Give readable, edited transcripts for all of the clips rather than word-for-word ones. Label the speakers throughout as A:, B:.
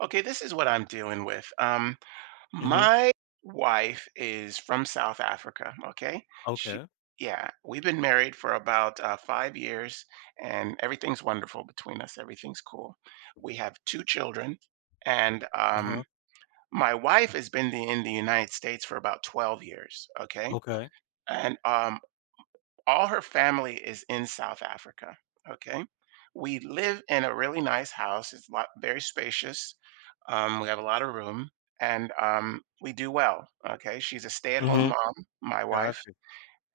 A: Okay, this is what I'm dealing with.
B: Mhm.
A: My wife is from South Africa. Okay, she,
B: Okay.
A: yeah, we've been married for about 5 years, and everything's wonderful between us. Everything's cool. We have two children, and
B: Uh-huh.
A: um, my wife has been in the United States for about 12 years. Okay,
B: Okay.
A: and all her family is in South Africa, okay? We live in a really nice house. It's very spacious. We have a lot of room and we do well, okay? She's a stay-at-home
B: Mhm.
A: mom, my
B: Got
A: wife,
B: you.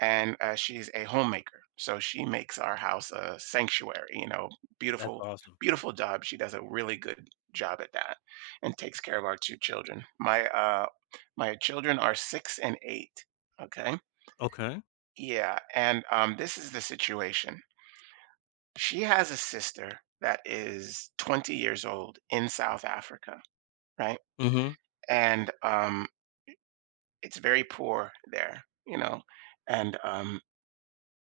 A: and she's a homemaker. So she makes our house a sanctuary,
B: That's
A: beautiful,
B: awesome.
A: beautiful job. She does a really good job at that and takes care of our two children. My children are six and eight, okay?
B: Okay.
A: Yeah, and this is the situation. She has a sister that is 20 years old in South Africa, right?
B: Mhm.
A: And It's very poor there, you know. And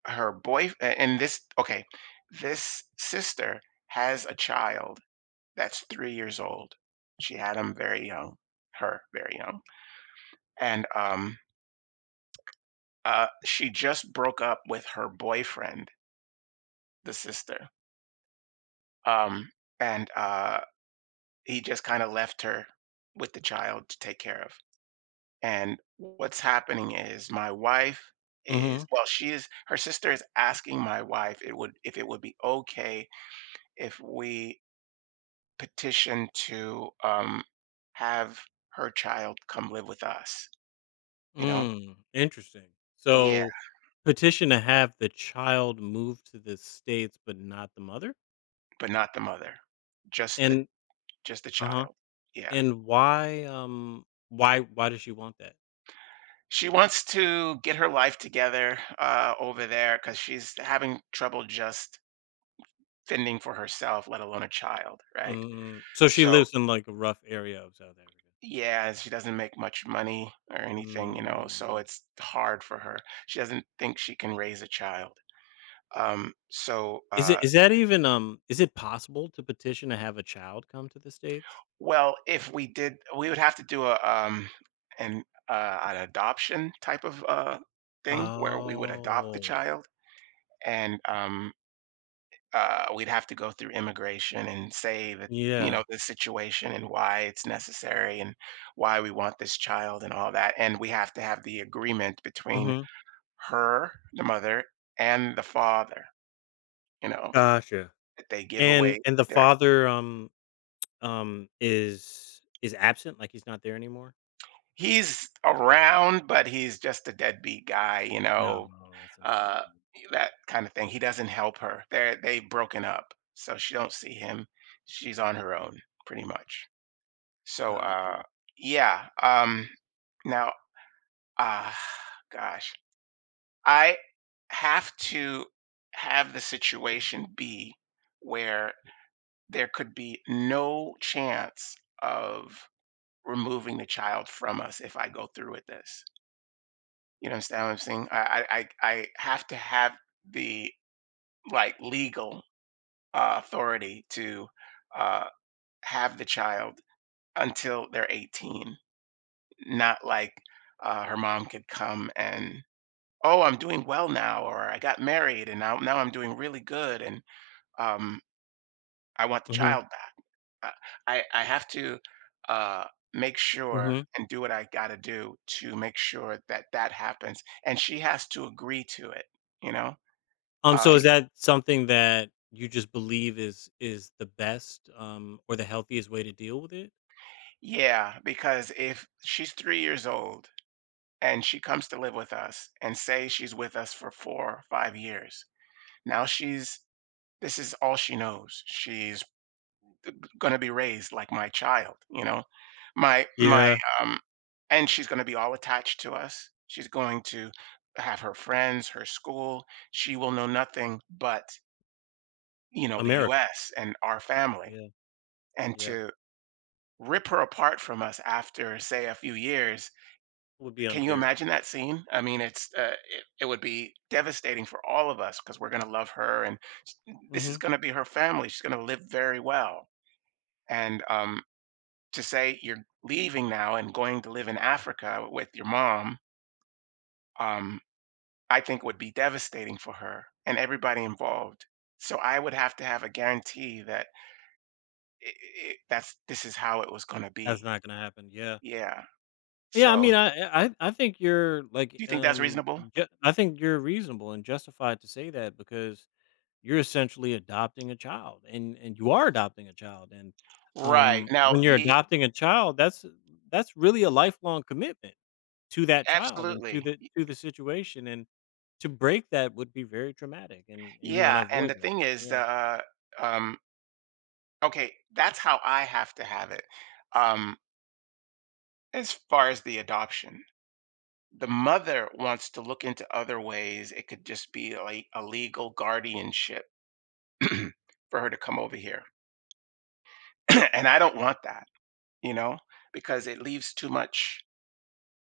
A: her boy, a- and this, okay, this sister has a child that's 3 years old. She had him very young, her very young. And She just broke up with her boyfriend, the sister. Um, and He just kinda left her with the child to take care of. And what's happening is my wife is
B: Mhm.
A: well, she is her sister is asking my wife it would if it would be okay if we petition to, have her child come live with us, you know?
B: Mm. Interesting.
A: Yeah,
B: So, petition to have the child move to the States, but not the mother?
A: but not the mother, just the
B: And
A: just the
B: uh-huh.
A: child. Yeah.
B: And why does she want that?
A: She wants to get her life together, over because she's having trouble just fending for herself, let alone a child, right?
B: Mm. So she
A: So
B: lives in, like, a rough area of South Africa.
A: yeah, she doesn't make much money or anything, you know, so
B: Mm.
A: it's hard for her. She doesn't think she can raise a child. Um, so uh,
B: Is that even, is it possible to petition to have a child come to the States?
A: well, if we did, we would have to do a an an adoption type of thing where we would adopt the
B: Oh.
A: child and we'd have to go through immigration and say that you know
B: Yeah.
A: the situation and why it's necessary and why we want this child and all that, and we have to have the agreement between
B: Mhm.
A: her the mother and the father, you know,
B: Gotcha.
A: that they give
B: And
A: away
B: the
A: their
B: father, is absent? Like, he's not there anymore?
A: he's around, but he's just a deadbeat guy, you
B: No,
A: know,
B: no, that's
A: uh,
B: unfortunate.
A: that kind of thing. He doesn't help her. They've broken up, so she don't see him. She's on her own, pretty much. So,
B: Gotcha.
A: yeah. Now, uh, gosh, I have to have the situation be where there could be no chance of removing the child from us if I go through with this. You understand what I'm saying? I have to have the, like, legal authority to uh, have the child until they're 18. Not like, her mom could come and, "Oh, I'm doing well now," or, "I got married and now I'm doing really good, and, um, I want the
B: Mhm,
A: child back." I I have to, uh, make sure
B: mhm.
A: and do what I gotta do to make sure that that happens, and she has to agree to it, you know? Um
B: So is that something that you just believe is the best, or the healthiest way to deal with it?
A: Yeah, because if she's 3 years old and she comes to live with us and say she's with us for 4 or 5 years, now she's— this is all she knows. She's gonna be raised like my child, you know? My my,
B: Yeah.
A: um and she's gonna be all attached to us. She's going to have her friends, her school. She will know nothing but, you know, the
B: America.
A: US and our family.
B: Yeah,
A: And
B: yeah.
A: to rip her apart from us after, say, a few years,
B: It would be
A: can you
B: unfair.
A: imagine that scene? I mean, it's, it it would be devastating for all of us because we're gonna love her, and s this is
B: Mhm.
A: gonna be her family. She's gonna live very well. And to say you're leaving now and going to live in Africa with your mom, um, I think would be devastating for her and everybody involved. So I would have to have a guarantee that I I that's this is how it was going to
B: That's
A: be.
B: not gonna happen. Yeah.
A: Yeah.
B: Yeah, I
A: So
B: mean, I think you're, like,
A: do you think that's reasonable?
B: ju I think you're reasonable and justified to say that, because you're essentially adopting a child. And
A: Right.
B: um,
A: Now
B: when you're
A: the
B: adopting a child, that's really a lifelong commitment to that child and to
A: Absolutely.
B: the situation. And to break that would be very traumatic, and you want to
A: Yeah, and
B: avoid
A: the
B: that.
A: thing is
B: Yeah,
A: um okay, that's how I have to have it. Um as far as the adoption, the mother wants to look into other ways. It could just be like a legal guardianship for her to come over here. And I don't want that, you know, because it leaves too much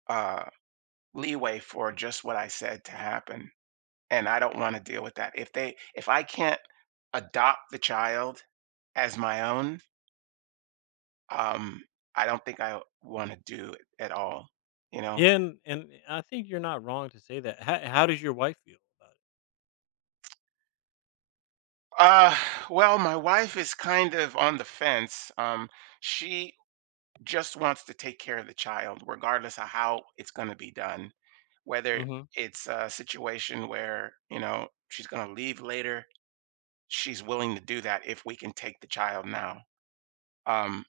A: uh, leeway for just what I said to happen. And I don't want to deal with that. If I can't adopt the child as my own, um, I don't think I want to do it at all, you know?
B: yeah. And I think you're not wrong to say that. How does your wife feel about
A: Uh, well, my wife is kind of on the fence. She just wants to take care of the child regardless of how it's going to be done,
B: it?
A: whether
B: Mm
A: it's a situation where, you know, she's going to leave later. She's willing to do that if we can take the child now, um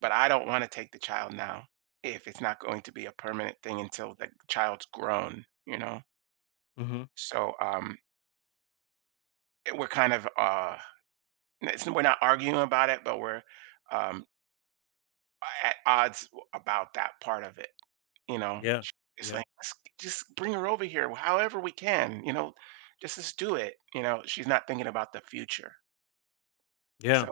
A: but I don't want to take the child now if it's not going to be a permanent thing until the child's grown, you know?
B: hmm mm hmm
A: So we're we're not arguing about it, but we're um at odds about that part of it. You know,
B: yeah.
A: sh It's
B: Yeah.
A: like, "Let's just bring her over here however we can," you know, Just do it," you know, she's not thinking about the future.
B: Yeah.
A: So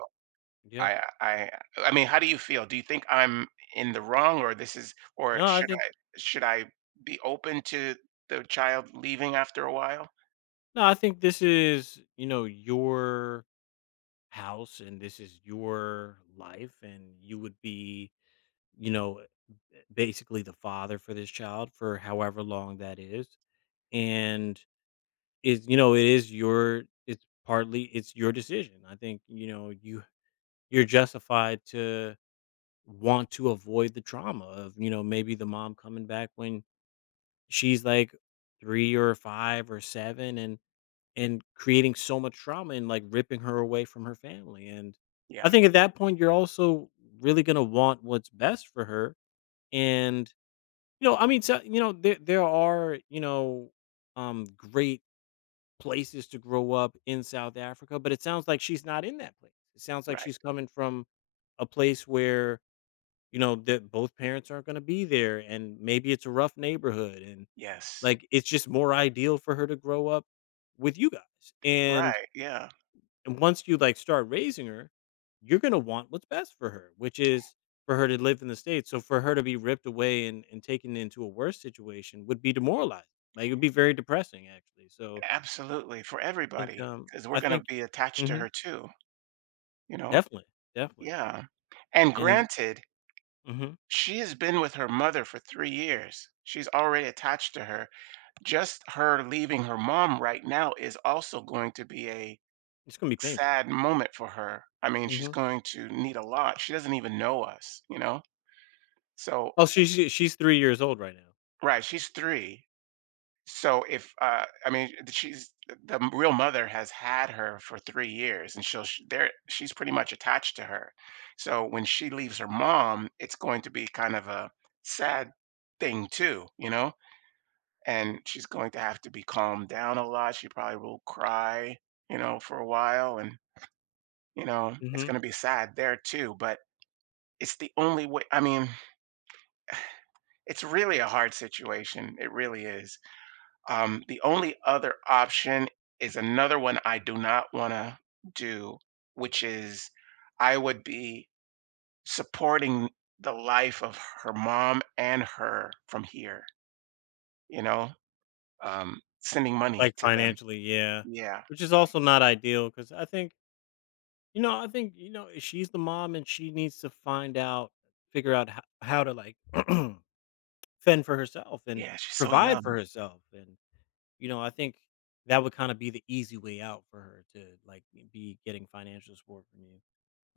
B: Yeah.
A: I I I mean, how do you feel? Do you think I'm in the wrong, or this is or
B: no i
A: should
B: think
A: I, should I be open to the child leaving after a while?
B: no, I think this is, you know, your house and this is your life, and you would be, you know, basically the father for this child for however long that is. And is, you know, it is your it's partly it's your decision, I think. You know, you you're justified to want to avoid the trauma of, you know, maybe the mom coming back when she's like 3 or 5 or 7, and creating so much trauma and like ripping her away from her family. And I
A: Yeah,
B: think at that point, you're also really going to want what's best for her. And, you know, I mean, so, you know, there are, you know, great places to grow up in South Africa, but it sounds like she's not in that place. It sounds like
A: right.
B: she's coming from a place where, you know, that both parents aren't going to be there, and maybe it's a rough neighborhood, and
A: Yes.
B: like it's just more ideal for her to grow up with you guys. And
A: Right, yeah.
B: once you, like, start raising her, you're gonna want what's best for her, which is for her to live in the States. So for her to be ripped away and taken into a worse situation would be demoralizing. Like, it would be very depressing, actually. So
A: Absolutely, for
B: I
A: everybody,
B: think,
A: because we 'cause we're
B: I
A: gonna
B: think.
A: be attached to
B: Mhm.
A: her too, you know?
B: Definitely, definitely.
A: Yeah, and
B: And.
A: granted,
B: Mhm.
A: she has been with her mother for 3 years. She's already attached to her. Just her leaving her mom right now is also going to be a
B: It's gonna be painful.
A: sad moment for her. I mean, she's
B: Mhm.
A: going to need a lot. She doesn't even know us, you know? So
B: Oh, she's 3 years old right now.
A: right, she's 3. So if, I mean, she's the real mother has had her for 3 years, and she'll sh there she's pretty much attached to her. So when she leaves her mom, it's going to be kind of a sad thing too, you know? And she's going to have to be calmed down a lot. She probably will cry, you know, for a while. And, you know, it's
B: Mhm.
A: going to be sad there too. But it's the only way. I mean, it's really a hard situation. It really is. The only other option is another one I do not want to do, which is I would be supporting the life of her mom and her from here, you know, sending money
B: Like,
A: to them.
B: financially, yeah.
A: Yeah.
B: Which is also not ideal, because I think, you know, I think, you know, she's the mom and she needs to find out, figure out how to like fend for herself and
A: Yeah. She's so
B: provide for
A: young.
B: herself. And, you know, I think that would kind of be the easy way out for her to like be getting financial support from you.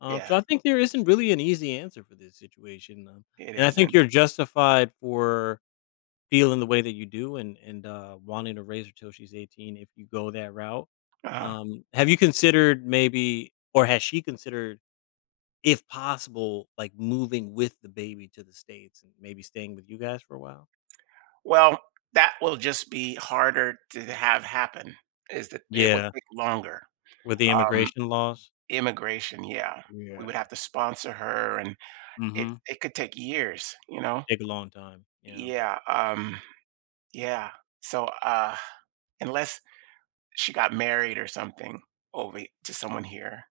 B: So
A: Yeah,
B: I think there isn't really an easy answer for this situation.
A: it
B: And I think
A: isn't.
B: you're justified for feeling the way that you do, and, wanting to raise her till she's 18 if you go that route.
A: Uh,
B: Have you considered, maybe, or has she considered, if possible, like, moving with the baby to the States and maybe staying with you guys for a while?
A: well, that will just be harder to have happen, is that it will
B: Yeah,
A: take longer.
B: with the
A: Um,
B: immigration laws.
A: immigration, yeah. We would
B: Yeah,
A: have to sponsor her, and it
B: mhm.
A: it could take years, you
B: It
A: know?
B: could take a long time. Yeah.
A: Yeah, yeah. So, unless she got married or something over to someone here,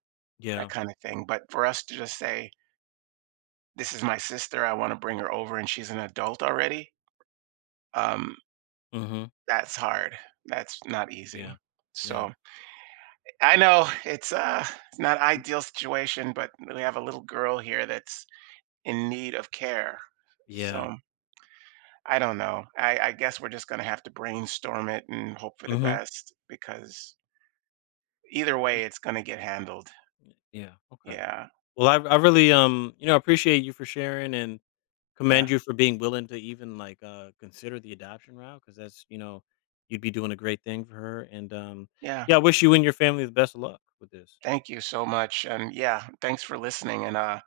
A: that
B: Yeah.
A: kind of thing. But for us to just say, this is my sister, I want to bring her over, and she's an adult already, um,
B: Mhm.
A: that's hard. That's not easy.
B: Yeah. Yeah.
A: So, I know it's not
B: M.
A: ideal situation, but we have a little girl here that's in need of care.
B: Yeah.
A: So, I don't know. I guess we're just gonna have to brainstorm it and hope for the
B: Mhm.
A: best, because either way, it's gonna get handled.
B: Yeah, okay.
A: Yeah.
B: Well, I really, you know, appreciate you for sharing, and commend
A: Yeah.
B: you for being willing to even, like, consider the adoption route, because that's, you know, you'd be doing a great thing for her, and,
A: Yeah.
B: yeah, I wish you and your family the best of luck with this.
A: Thank you so much, and, yeah, thanks for listening, and, uh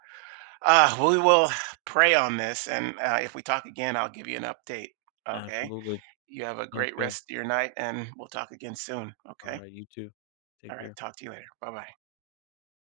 A: uh, we will pray on this, and, if we talk again, I'll give you an update. Okay?
B: Absolutely.
A: You have a
B: Sounds
A: great
B: good.
A: rest of your night, and we'll talk again soon. Okay.
B: Alright, you too.
A: All
B: Take
A: right.
B: care.
A: Talk to you later. Bye bye.